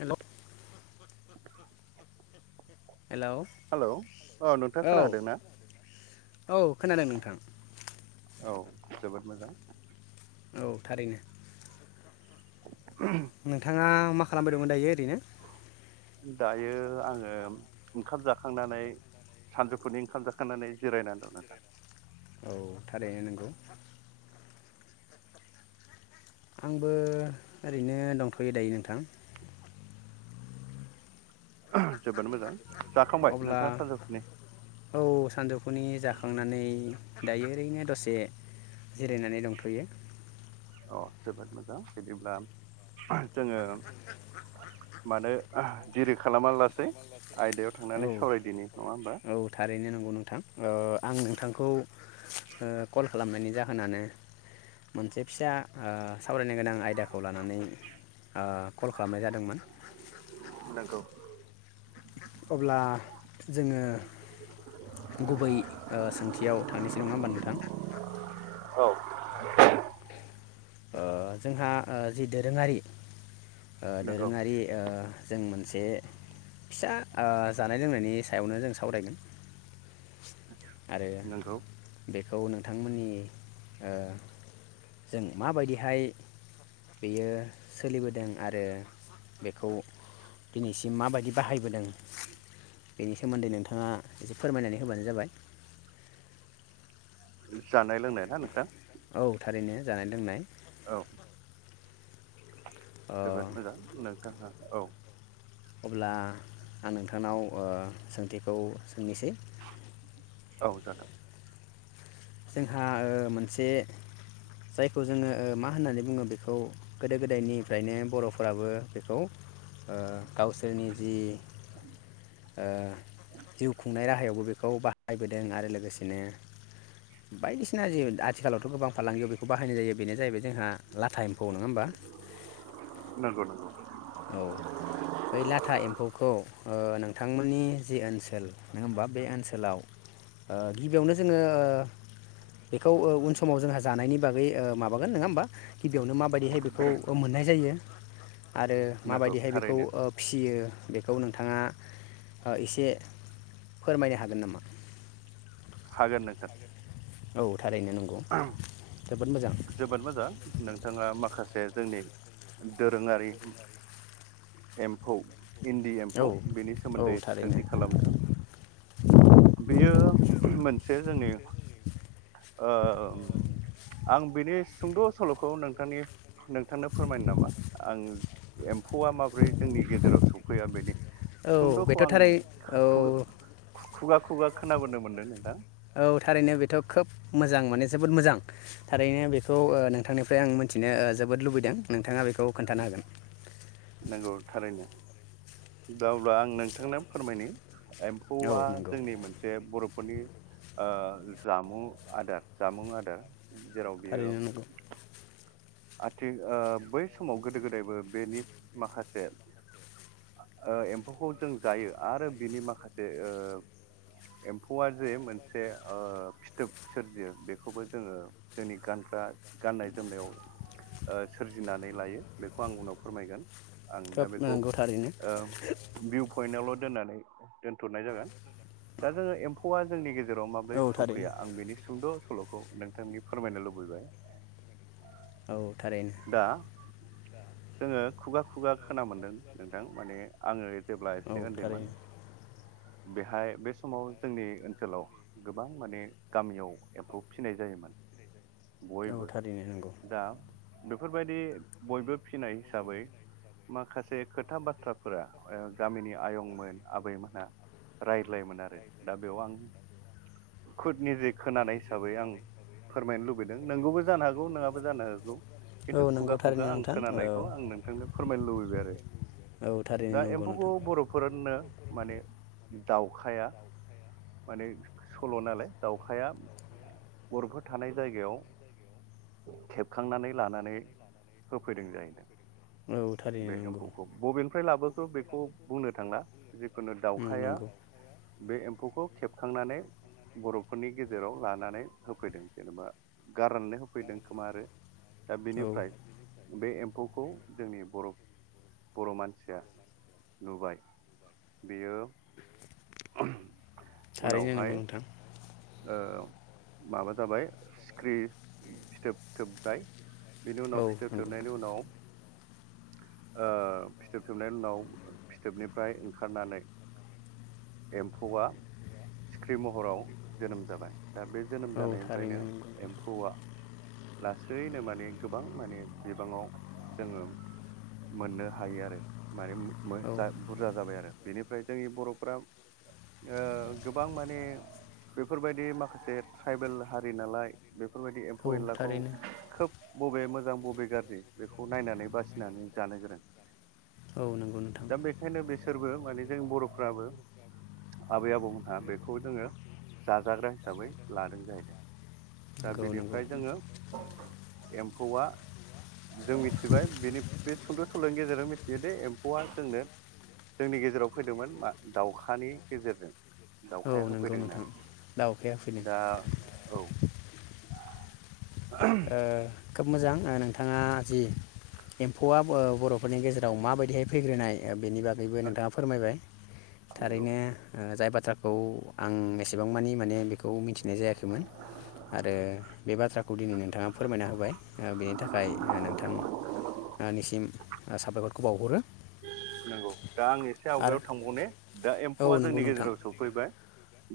हेल' hello hello नोंथाङा औ खोनादों ना औ खोनादों नोंथां। औ जोबोद मोजां। औ थारैनो। [inaudible] नोंथाङा मा खालामबाय दङो दायो ओरैनो? दायो आङो ओंखाम जाखांनानै सानजौफुनि ओंखाम जाखांनानै जिरायनानै दं नोंथां। औ थारैनो नंगौ। आंबो ओरैनो दंथ'यो दायो नोंथां। जोबोद मोजां जाखांबाय अब्ला नोंथाङा सानजौफुनि औ सानजौफुनि जाखांनानै दायो ओरैनो दसे से जिरायनानै दंथ'यो। अ जोबोद मोजां बिदिब्ला जोङो मानो दिरि खालामा लासे औ औ थारैनो नंगौ नोंथां ओ आं नोंथांखौ ओ कल खालामनायनि जाहोनानो मोनसे फिसा ओ सावरायनो गोनां आयदाखौ लानानै ओ कल खालामनाय जादोंमोन। नोंगौ। अब्ला जोङो गुबै ओ सोंथियाव थांनोसै नङा होमबा नोंथां औ ओ जोंहा जि दोरोङारि ओ नंगौ दोरोङारि ओ जों मोनसे फिसा ओ जानाय लोंनायनि सायावनो जों सावरायगोन। आरो नंगौ बे खौ नोंथांमोननि ओ जों माबायदिहाय बेयो सोलिबोदों आरो बेखौ दिनैसिम माबायदि बाहायबोदों बेनि सोमोनदै नोंथाङा एसे फोरमायनानै होबानो जाबाय। जानाय लोंनाय ना नोंथां? औ थारैनो जानाय लोंनाय औ ओ जोबोद मोजां नोंथाङा औ अब्ला आं नोंथांनाव ओ सों थिखौ सोंनोसै। औ जागोन जोंहा ओ मोनसे जायखौ जोङो ओ मा होननानै बुङो बेखौ गोदो गोदायनिफ्रायनो बर'फोराबो बेखौ ओ गावसोरनि जि ओ जिउ खुंनाय राहायावबो बेखौ बाहायबोदों आरो लोगोसेनो बायदिसिना जि आथिखालावथ' गोबां फालांगियाव बेखौ बाहायनाय जायो बेनो जाहैबाय जोंहा लाथा एम्फौ नङा हबा नंगौ नंगौ औ बै लाथा एमफौखौ ओ नोंथांमोननि जि ओनसोल नङा होमबा बे ओनसोलाव ओ गिबियावनो जोङो ओ बेखौ ओ उन समाव जोंहा जानायनि बागै ओ माबागोन नङा होमबा? गिबियावनो माबायदिहाय बेखौ मोननाय जायो। आरो नंगौ माबायदिहाय बेखौ थारैनो ओ फियो। बेखौ नोंथाङा ओ एसे फोरमायनो हागोन नामा? हागोन नोंथां। [unintelligible] औ थारैनो नंगौ जोबोद मोजां जोबोद मोजां नोंथाङा माखास से जोंनि दोरोङारि एम्फौ इन्दि औ एम्फौ बेनि औ सोमोन्दै थारैनो सोंथि खालामदों बेयो मोनसे जोंनि ओ ओ ओ आं बेनि सुंद' सल'खौ नोंथांनि नोंथांनो फोरमायनो नामा आं एम्फौआ माबोरै जोंनि गेजेराव सफैया बेनि औ सुंद'खौ बेथ' आं थारै औ खु-खुगा खुगा खोनाबोनो मोनदों नोंथां। औ थारैनो बेथ' खोब मोजां मानो जोबोद मोजां। थारैनो बेखौ ओ नोंथांनिफ्राय आं मिथिनो ओ जोबोद लुबैदों। नोंथाङा बेख नंगौ थारैनो। दा अब्ला आं नोंथांनो फोरमायनि औ एम्फौआ नंगौ जोंनि मोनसे बर' ख'नि ओ जामु आदार जामुं आदार। जेराव बेयो थारैनो नंगौ आथिं ओ बै समाव गोदो गोदायबो बेनि माखासे ओ एम्फौखौ जों जायो। आरो बिनि माखासे ओ एम्फौआ जे मोनसे ओ फिथोब सोरजियो बेखौबो जोङो जोंनि गानग्रा गाननाय जोमनायाव ओ सोरजिनानै लायो बेखौ आं उनाव फोरमायगोन। आं खोब दा बेखौ नंगौ थारैनो ओ भिउ पइन्टावल दोननानै दोनथ'नाय जागोन दा जोङो एम्फौआ जोंनि गेज जेराव माबोरै औ थारैनो सफैया आं बेनि सुंद' सल'खौ नोंथांनि फोरमायनो लुबैबाय। औ थारैनो दा जोङो खुगा खुगा खोना मोन्दों नोंथां माने आङो जेब्ला औ एसे ओन्दैमोन थारैनो बेहाय बे समाव जोंनि ओनसोलाव गोबां माने गामियाव एम्फौ फिनाय जायोमोन। औ बयबो थारैनो नंगौ। दा बेफोरबायदि बयबो फिनाय हिसाबै माखासे खोथा बाथ्राफोरा ओ गामिनि आयंमोन आबैमोनहा राय लायोमोन आरो दा बेयाव आं खुद निरदिग खोनानाय हिसाबै आं फोरमायनो लुबैदों नोंगौबो जानो हागौ नङाबो जानो हागौ। औ खिन्थु नंगौ खुगा खुगा थारैनो आं नोंथां खोनानायखौ औ आं नोंथांनो फोरमायनो लुबैबाय आरो। औ थारैनो दा नंगौ एम्फौखौ नोंथां बर'फोरनो माने दाउखाया माने सल' नालाय दाउखाया बर'फोर थानाय जायगायाव खेबखांनानै लानानै होफैदों जाहैदों। औ बे थारैनो नंगौ एम्फौखौ बबेनिफ्राय लाबोखो बेखौ बुंनो थांला जिखुनु औ दाउखाया नंगौ बे एम फौखौ खेबखांनानै बर'फोरनि गेजेराव लानानै होफैदों जेनबा गारनानै होफैदों खोमा आरो दा औ बेनिफ्राय बे एम्फौखौ जोंनि बर' बर' मानसिया नुबाय बेयो थारैनो नंगौ उनावहाय नोंथां ओ माबा जाबाय सिख्रि फिथोबथोबाय बिनि उनाव औ फिथोब नंगौ थोबनायनि उनाव ओ फिथोब थोबनायनि उनाव फिथोबनिफ्राय ओंखारनानै एम्फौआ सिख्रि महराव जोनोम जाबाय। दा बे जोनोम औ जानायनिफ्रायनो थारैनो नंगौ एम्फौआ लासैनो माने गोबां माने बिबाङाव जोङो मोननो हायो आरो माने औ मो-मोजा बुरजा जाबाय आरो। बेनिफ्राय जोंनि बर' ओ गोबां माने बेफोरबायदि माखासे ट्राइबेल हारि नालाय बेफोरबायदि एम्फौ औ एनलाखौ थारैनो खोब बबे मोजां बबे गाज्रि बेखौ खौ नायनानै बासिनानै जानो गोरों। औ नंगौ नोंथां दा बेखायनो बिसोरबो माने जों बर'फ्राबो आबै आबौमोनहा बेखौ जोङो जाजाग्रा हिसाबै लादों जाहैदों। दा नंगौ बेनिफ्राय नंगौ जोङो एम्फौआ जों मिथिबाय बेनि बे सुुंद' सल'नि गेजेरजों मिथियो दे एम्फौआ जोंनो जोंनि गेजेराव फैदोंमोन मा दाउखानि गेजेरजों। औ दाउखाया नंगौ होफैदों नोंथां। होननानै दा अखाया फैदों दा औ ओ खोब मोजां नोंथाङा जि एम्फौआ बर'फोरनि गेजेराव माबायदिहाय फैग्रोनाय बेनि बागैबो नोंथाङा फोरमायबाय नंगौ थारैनो जाय बाथ्रा खौ आं एसेबां मानि माने बेखौ मिथिनाय जायाखैमोन आरो बे बाथ्राखौ नोंथाङा फोरमायना होबाय बेनि थाखाय नोंथां निसिम साबायखरखौ बावहरो। नंगौ दा आं एसे आरो आवगायाव थांबाव दा औ एम्फौआ नंगौ जोंनि नोंथां गेजेराव सफैबाय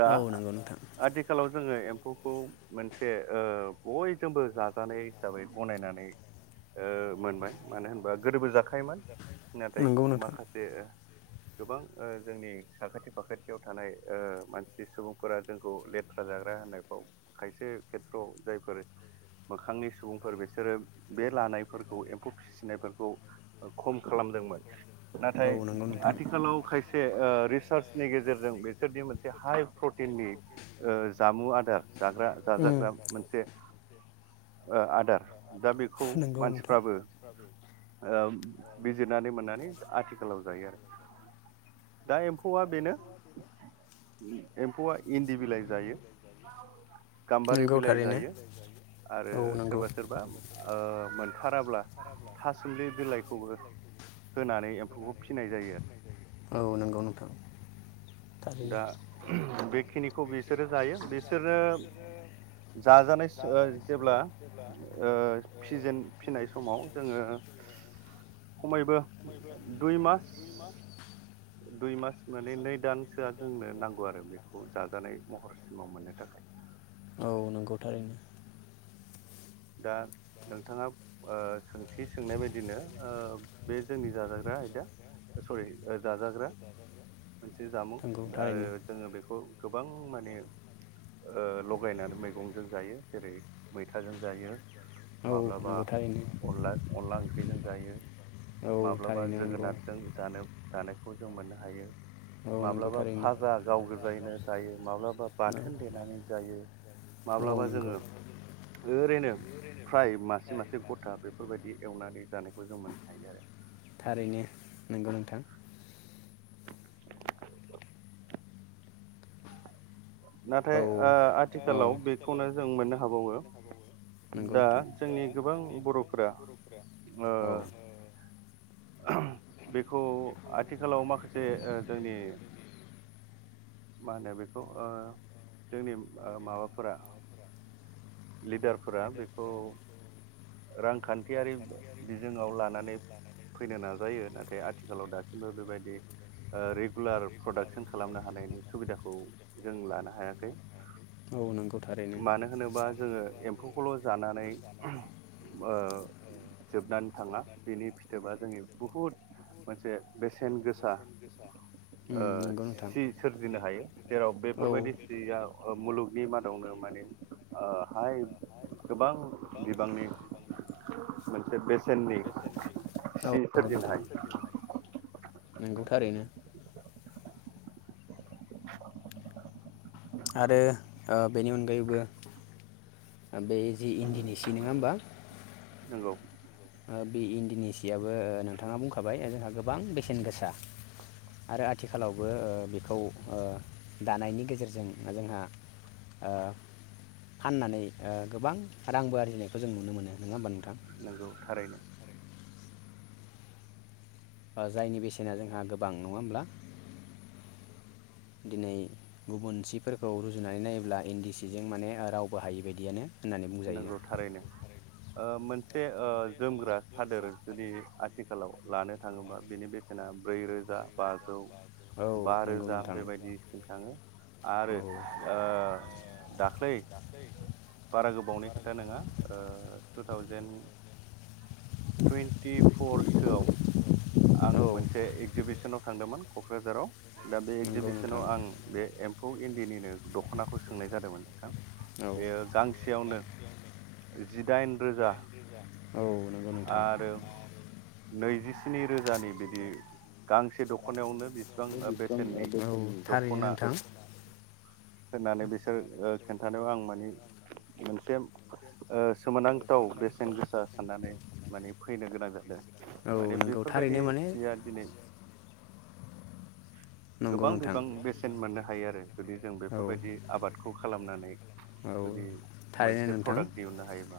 दा औ नंगौ नोंथां आथिखालाव जोङो एम्फौखौ मोनसे ओ बयजोंबो जाजानाय हिसाबै गनायनानै ओ मोनबाय मानो होनबा गोदोबो जाखायोमोन। नाथाय नंगौ नोंथां माखासे गोबां ओ जोंनि साखाथि फाखाथियाव थानाय ओ मानसि सुबुंफोरा जोंखौ लेथ्रा जाग्रा होननायफ्राव खायसे खेथ्रआव जायफोर मोखांनि सुबुंफोर बिसोरो बे लानायफोरखौ एम्फौ फिसिनायफोरखौ खम खालामदोंमोन औ नाथाय नंगौ नोंथां आथिखालाव खायसे रिसार्चनि गेजेरजों बिसोरनि मोनसे हाइ प्रटिननि ओ जामु आदार जाग्रा उम जाजाग्रा मोनसे ओ आदार दा बेखौ नंगौ नोंथां मानसिफ्राबो ओम बिजिरनानै मोननानै आथिखालाव जायो आरो दा एम्फौआ बेनो एम्फौआ इन्दि बिलाइ जायो गामबारि नंगौ बिलाइ थारैनो जायो आरो औ नंगौ सोरबा सोरबा ओ मोनथाराब्ला थासुमलि बिलाइखौबो होनानै एम्फौखौ फिसिनाय जायो आरो औ नंगौ नोंथां दा थारैनो ओम बेखिनिखौ बिसोरो जायो बे बिसोरो जाजानाय ओ जेब्ला ओ फिजेन फिनाय समाव जोङो खमैबो दुइ मास दुइ मास माने नै दान सोआ जोंनो नांगौ आरो बेखौ जाजानाय महर सिमाव मोननो थाखाय औ नोंगौ थारैनो दा नोंथाङा ओ सोंथि सोंनाय बायदिनो ओ बे जोंनि जाजाग्रा आयदा सरि जाजाग्रा मोनसे जामुं नंगौ आरो थारैनो जोङो बेखौ गोबां माने ओ लगायनानै मैगंजों जायो जेरै मैथाजों जायो औ माब्लाबा नंगौ थारैनो अनला अनला ओंख्रि बेजों जायो। औ माब्लाबा थारैनो नंगौ जोगोनारजों जानो जानाय बेखौ जों मोननो हायो औ नंगौ माब्लाबा थारैनो फाजा गाव गोजायैनो जायो माब्लाबा औ बाथोन देनानै जायो औ माब्लाबा नंगौ जोङो ओरैनो फ्राय मासे मासे गथा बेफोरबायदि एवनानै जान खौ जों मोननो हायो आरो थारैनो नोंगौ नोंथां नाथाय औ ओ औ आथिखालाव बेखौनो जों मोननो हाबावो नंगौ दा नोंथां जोंनि गोबां बर'फोरा ओ औ ओ बेखौ आथिखालाव माखासे जोंनि मा होनो बेखौ ओ जोंनि माबाफोरा लिडार फोरा बेखौ रांखान्थियारि बिजोङाव लानानै फैनो नाजायो नाथाय आथिखालाव दासिमबो बेबायदि ओ रेगुलार प्रडाक्सन खालामनो हानायनि सुबिदाखौ जों लानो हायाखै औ नोंगौ थारैनो मानो होनोबा [unintelligible] जोङो एम्फौखौल' जानानै ओ जोबनानै थाङा बेनि फिथोबा जोंनि बुहुद मोनसे बेसेन गोसा उम ओ नंगौ नोंथां सि सोरजिनो हायो। जेराव औ बेफोरबायदि सिया ओ मुलुगनि मादावनो माने ओ [unintelligible] गोबां बिबांनि मोनसे बेसे औ नंगौ नोंथां हायो नंगौ थारैनो [inaudible] आरो ओ बेनि अनगायैबो बे जि इन्दिनि सि नङा होमबा। नंगौ ओ बे इन्दिनि सियाबबो ओ नोंथाङा बुंखाबाय जोंहा गोबां बेसेन गोसा आरो आथिखालावबो ओ बेखौ ओ दानायनि गेजेरजों जोंहा ओ फाननानै ओ गोबां रांबो आरजिनायखौ जों नुनो मोनो नङा होनबा नंगौ थारैनो। ओ जायनि बेसेना जोंहा गोबां नङा होमब्ला दिनै गुबुन सिफोरखौ रुजुनानै नायोब्ला इन्दि सिजों माने रावबो हायि बायदियानो। होननानै बुंजायो नंगौ थारैनो ओ मोनसे मोनसे ओ जोमग्रा सादोर जुदि आथिखालाव लानो थाङोबा बेनि बेसेना ब्रैरोजा बाजौ औ बा नंगौ रोजा नोंथां बेबायदिसिम थाङो औ आरो ओ दाख्लै बारा गोब खोथा नङा टु थावजेेन टुइन्टिफरसोआव आं औ मोनसे एगजिबिसन आव थांदोंमोन कक्राझाराव। दा बे नंगौ नोंथां एगजिबिसनाव आं बे एम बेखौ इन्दिनिनो दखनाखौ सोंनाय जादोंमोन नोंथां। औ बेयो गांसे जिदाइन रोजा औ नंगौ नोंथां आरो नै [unintelligible] स्नि रोजानि बोदि गांसे दखनायावनो बेसेबां औ बेसेननि थारैनो दखना। नोंथां होननानै बिसोर ओ खिन्थानायाव आं माने मोनसे ओ सोमोनांथाव बेसेन गोसा साननानै माने फैनो गोनां जादों औ माने नंगौ बेफोरबायदि थारैनो माने सिया दिनै नंगौ गोबां नोंथां बिबां बेसेन मोननो हायो आरो जुदि जों औ बेफोर बायदि आबादखौ खालामनानै औ जुदि थारैनो मोनसे नोंथां प्रडाक्ट दिहुननो हायोबा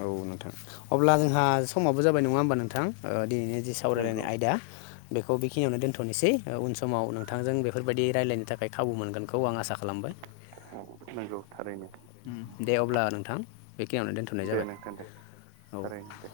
औ नोंथां अब्ला जोंहा समाबो जाबाय नङा होमबा नोंथां ओ दिनैनि जि सावरायलायनाय नंगौ आयदा। बेखौ बेखिनियावनो दोनथनोसै उन समाव नोंथांजों बेफोरबायदि रायलायनो थाखाय खाबु मोनगोनखौ आं आसा खालाम नंगौ थारैनो। उम दे अब्ला नोंथां बेखिनियावनो दोनथनाय दे जाबाय नोंथां दे औ। थारैनो दे